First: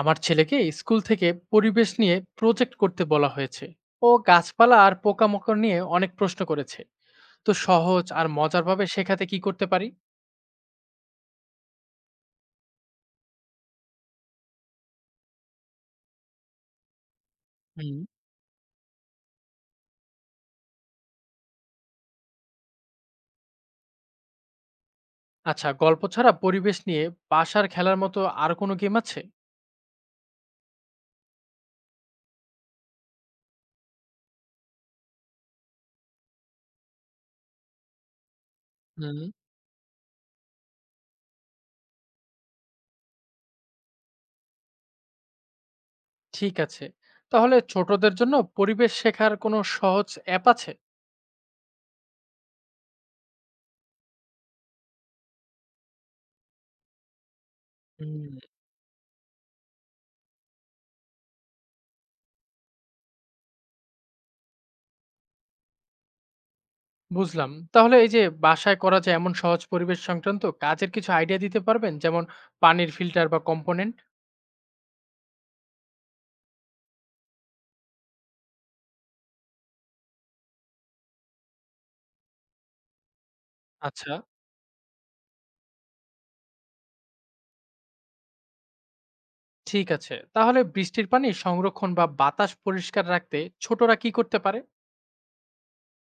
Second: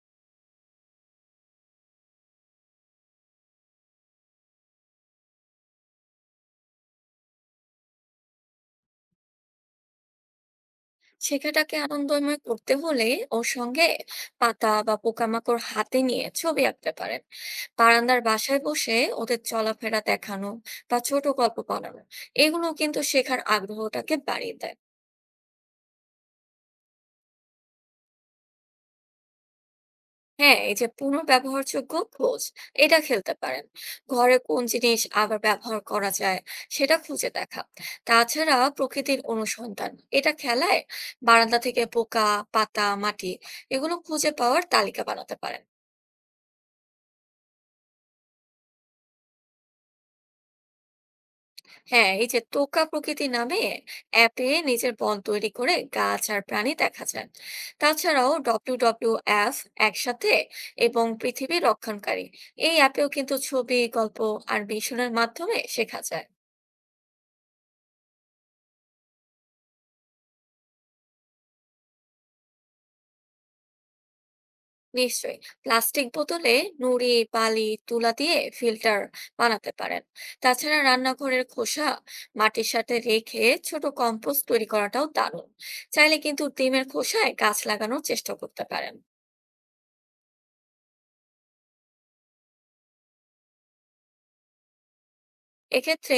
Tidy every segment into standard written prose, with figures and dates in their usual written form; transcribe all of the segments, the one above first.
আমার ছেলেকে স্কুল থেকে পরিবেশ নিয়ে প্রজেক্ট করতে বলা হয়েছে। ও গাছপালা আর পোকামাকড় নিয়ে অনেক প্রশ্ন করেছে, তো সহজ আর মজারভাবে শেখাতে কি করতে পারি? শেখাটাকে আনন্দময় করতে হলে ওর সঙ্গে পাতা বা পোকামাকড় হাতে নিয়ে ছবি আঁকতে পারেন। হুম। বারান্দার বাসায় বসে ওদের চলাফেরা দেখানো বা ছোট গল্প বানানো, এগুলো কিন্তু শেখার আগ্রহটাকে বাড়িয়ে দেয়। আচ্ছা, গল্প ছাড়া পরিবেশ নিয়ে বাসার খেলার মতো আর কোনো গেম আছে? হ্যাঁ, এই যে পুনর্ব্যবহারযোগ্য খোঁজ, এটা খেলতে পারেন। ঘরে কোন জিনিস আবার ব্যবহার করা যায়, সেটা খুঁজে দেখা। তাছাড়া হুম। প্রকৃতির অনুসন্ধান, এটা খেলায় বারান্দা থেকে পোকা, পাতা, মাটি, এগুলো খুঁজে পাওয়ার তালিকা বানাতে পারেন। ঠিক আছে, তাহলে ছোটদের জন্য পরিবেশ শেখার কোনো সহজ অ্যাপ আছে? হ্যাঁ, এই যে টোকা প্রকৃতি নামে অ্যাপে নিজের বন তৈরি করে গাছ আর প্রাণী দেখা যায়। তাছাড়াও হুম। WWF একসাথে এবং পৃথিবী রক্ষণকারী, এই অ্যাপেও কিন্তু ছবি, গল্প আর মিশনের মাধ্যমে শেখা যায়। বুঝলাম। তাহলে এই যে বাসায় করা যায় এমন সহজ পরিবেশ সংক্রান্ত কাজের কিছু আইডিয়া দিতে পারবেন, যেমন পানির ফিল্টার বা কম্পোনেন্ট? নিশ্চয়ই, প্লাস্টিক বোতলে নুড়ি, বালি, তুলা দিয়ে ফিল্টার বানাতে পারেন। তাছাড়া রান্নাঘরের খোসা মাটির সাথে রেখে ছোট আচ্ছা। কম্পোস্ট তৈরি করাটাও দারুণ। চাইলে কিন্তু ডিমের খোসায় গাছ লাগানোর চেষ্টা করতে পারেন। ঠিক আছে, তাহলে বৃষ্টির পানি সংরক্ষণ বা বাতাস পরিষ্কার রাখতে ছোটরা কি করতে পারে? এক্ষেত্রে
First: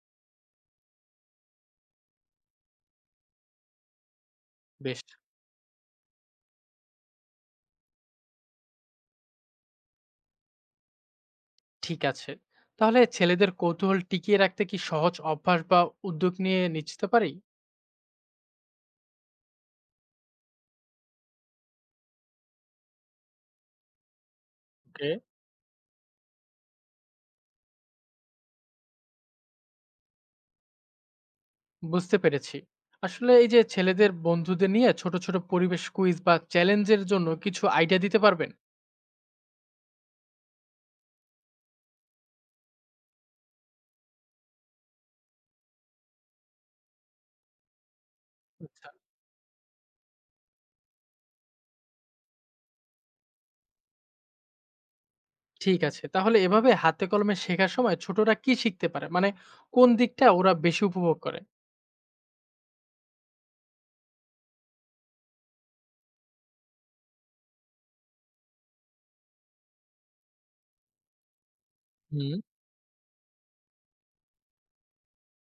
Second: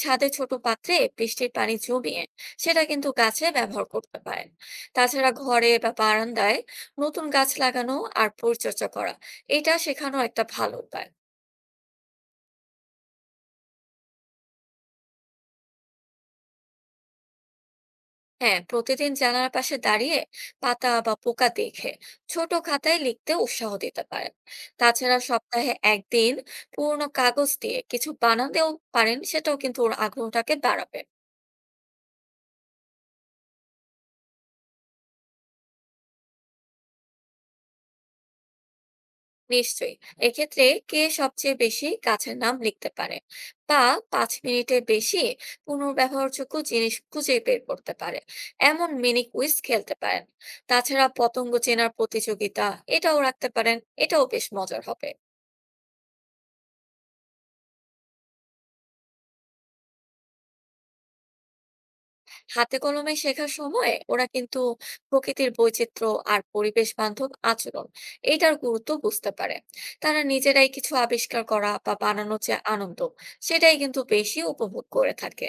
ছাদে ছোট পাত্রে বৃষ্টির পানি জমিয়ে সেটা কিন্তু গাছে ব্যবহার করতে পারেন। বেশ। তাছাড়া ঘরে বা বারান্দায় নতুন গাছ লাগানো আর পরিচর্যা করা, এটা শেখানো একটা ভালো উপায়। ঠিক আছে, তাহলে ছেলেদের কৌতূহল টিকিয়ে রাখতে কি সহজ অভ্যাস বা উদ্যোগ নিয়ে নিতে পারি? হ্যাঁ, প্রতিদিন জানালার পাশে দাঁড়িয়ে পাতা বা পোকা দেখে ছোট খাতায় লিখতে উৎসাহ দিতে পারেন। ওকে। তাছাড়া সপ্তাহে একদিন পুরোনো কাগজ দিয়ে কিছু বানাতেও পারেন, সেটাও কিন্তু ওর আগ্রহটাকে বাড়াবে। বুঝতে পেরেছি। আসলে এই যে ছেলেদের বন্ধুদের নিয়ে ছোট ছোট পরিবেশ কুইজ বা চ্যালেঞ্জের জন্য কিছু আইডিয়া দিতে পারবেন? নিশ্চয়ই, এক্ষেত্রে কে সবচেয়ে বেশি গাছের নাম লিখতে পারে বা 5 মিনিটের বেশি পুনর্ব্যবহারযোগ্য জিনিস খুঁজে বের করতে পারে, এমন আচ্ছা। মিনি কুইজ খেলতে পারেন। তাছাড়া পতঙ্গ চেনার প্রতিযোগিতা, এটাও রাখতে পারেন, এটাও বেশ মজার হবে। ঠিক আছে, তাহলে এভাবে হাতে কলমে শেখার সময় ছোটরা কি শিখতে পারে, মানে কোন দিকটা ওরা বেশি উপভোগ করে? হাতে কলমে শেখার সময় ওরা কিন্তু প্রকৃতির বৈচিত্র্য আর পরিবেশ বান্ধব আচরণ, এটার গুরুত্ব বুঝতে পারে। তারা নিজেরাই কিছু আবিষ্কার করা বা হুম। বানানোর যে আনন্দ, সেটাই কিন্তু বেশি উপভোগ করে থাকে।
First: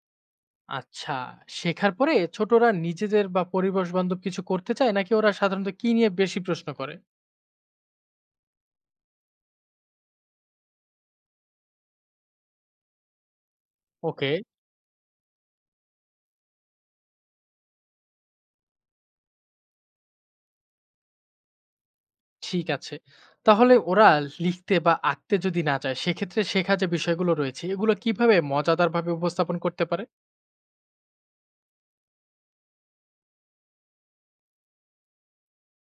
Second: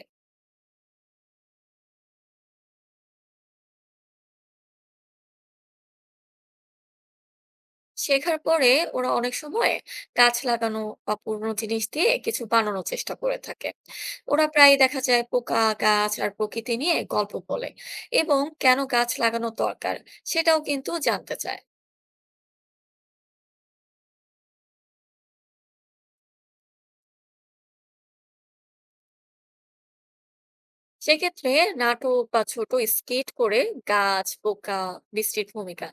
আচ্ছা, শেখার পরে ছোটরা নিজেদের বা পরিবেশ বান্ধব কিছু করতে চায় নাকি ওরা সাধারণত কি নিয়ে বেশি প্রশ্ন করে? শেখার পরে ওরা অনেক সময় গাছ লাগানো বা পুরোনো জিনিস দিয়ে কিছু বানানোর চেষ্টা করে থাকে। ওকে। ওরা প্রায়ই দেখা যায় পোকা, গাছ আর প্রকৃতি নিয়ে গল্প বলে এবং কেন গাছ লাগানো দরকার, সেটাও কিন্তু জানতে চায়। ঠিক আছে। তাহলে ওরা লিখতে বা আঁকতে যদি না চায় সেক্ষেত্রে শেখা যে বিষয়গুলো রয়েছে এগুলো কিভাবে মজাদারভাবে উপস্থাপন করতে পারে? সেক্ষেত্রে নাটক বা ছোট স্কেট করে গাছ, পোকা, বৃষ্টির ভূমিকা,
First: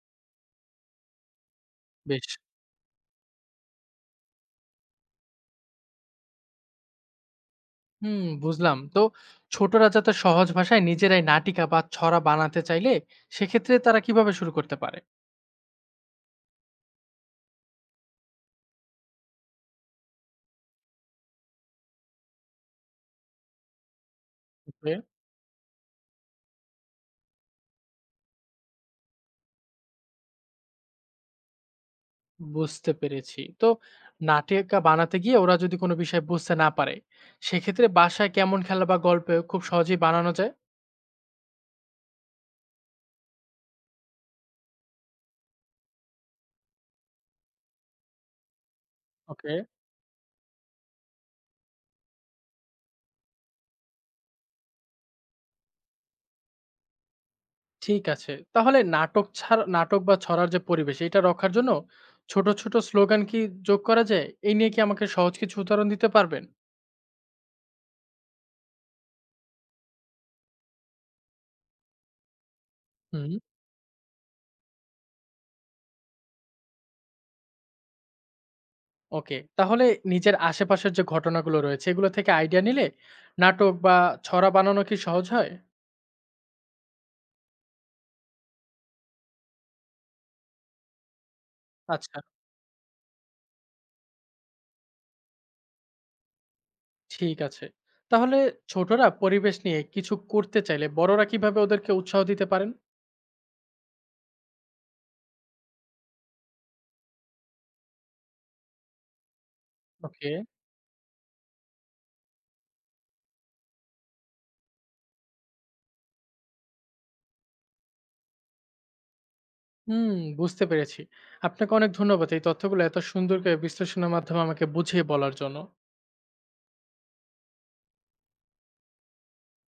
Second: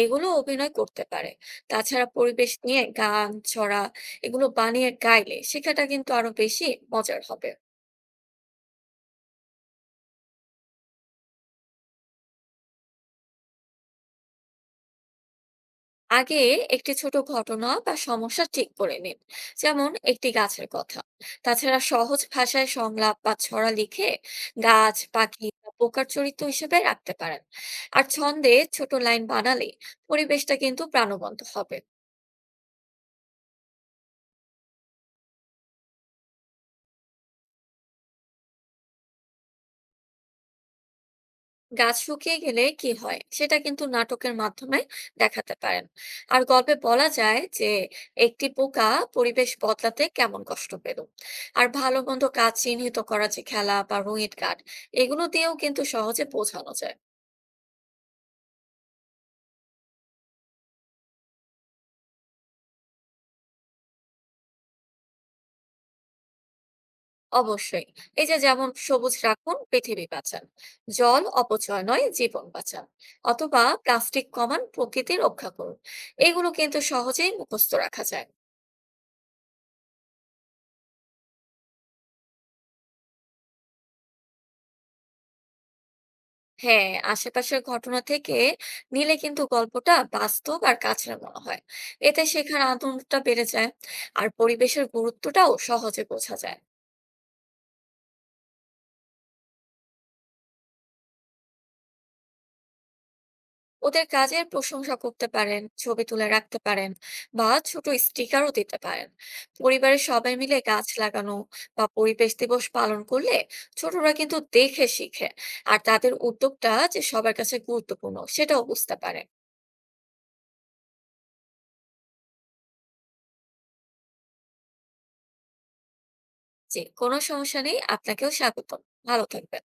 এইগুলো অভিনয় করতে পারে। তাছাড়া বেশ। পরিবেশ নিয়ে গান, ছড়া, এগুলো বানিয়ে গাইলে শেখাটা কিন্তু আরো বেশি মজার হবে। হুম, বুঝলাম। তো ছোটরা যাতে সহজ ভাষায় নিজেরাই নাটিকা বা ছড়া বানাতে চাইলে সেক্ষেত্রে তারা কিভাবে শুরু করতে পারে? আগে একটি ছোট ঘটনা বা সমস্যা ঠিক করে নিন, যেমন একটি গাছের কথা। তাছাড়া সহজ ভাষায় সংলাপ বা ছড়া লিখে গাছ, পাখি বা পোকার চরিত্র হিসেবে রাখতে পারেন। আর ছন্দে ছোট লাইন বানালে পরিবেশটা কিন্তু প্রাণবন্ত হবে। বুঝতে পেরেছি। তো নাটিকা বানাতে গিয়ে ওরা যদি কোনো বিষয় বুঝতে না পারে, সেক্ষেত্রে বাসায় কেমন খেলা বা গল্পে খুব সহজেই বানানো যায়? গাছ শুকিয়ে গেলে কি হয়, সেটা কিন্তু নাটকের মাধ্যমে দেখাতে পারেন। আর গল্পে বলা যায় যে একটি পোকা পরিবেশ ওকে। বদলাতে কেমন কষ্ট পেল। আর ভালো মন্দ কাজ চিহ্নিত করা যে খেলা বা রঙিন কাঠ, এগুলো দিয়েও কিন্তু সহজে বোঝানো যায়। ঠিক আছে। তাহলে নাটক বা ছড়ার যে পরিবেশ এটা রক্ষার জন্য ছোট ছোট স্লোগান কি যোগ করা যায়? এই নিয়ে কি আমাকে সহজ কিছু উদাহরণ দিতে পারবেন? অবশ্যই, এই যে যেমন সবুজ রাখুন পৃথিবী বাঁচান, জল অপচয় নয় জীবন বাঁচান, হুম। অথবা প্লাস্টিক কমান প্রকৃতি রক্ষা করুন, এগুলো কিন্তু সহজেই মুখস্থ রাখা যায়। ওকে। তাহলে নিজের আশেপাশের যে ঘটনাগুলো রয়েছে এগুলো থেকে আইডিয়া নিলে নাটক বা ছড়া বানানো কি সহজ হয়? হ্যাঁ, আশেপাশের ঘটনা থেকে নিলে কিন্তু গল্পটা বাস্তব আর কাছের মনে হয়। আচ্ছা। এতে শেখার আনন্দটা বেড়ে যায় আর পরিবেশের গুরুত্বটাও সহজে বোঝা যায়। ঠিক আছে। তাহলে ছোটরা পরিবেশ নিয়ে কিছু করতে চাইলে বড়রা কিভাবে ওদেরকে উৎসাহ দিতে পারেন? ওদের কাজের প্রশংসা করতে পারেন, ছবি তুলে রাখতে পারেন বা ছোট স্টিকারও দিতে পারেন। পরিবারের ওকে। সবাই মিলে গাছ লাগানো বা পরিবেশ দিবস পালন করলে ছোটরা কিন্তু দেখে শিখে আর তাদের উদ্যোগটা যে সবার কাছে গুরুত্বপূর্ণ, সেটাও বুঝতে পারে। হুম, বুঝতে পেরেছি। আপনাকে অনেক ধন্যবাদ এই তথ্যগুলো এত সুন্দর করে বিশ্লেষণের মাধ্যমে আমাকে বুঝিয়ে বলার জন্য। যে কোনো সমস্যা নেই, আপনাকেও স্বাগতম। ভালো থাকবেন।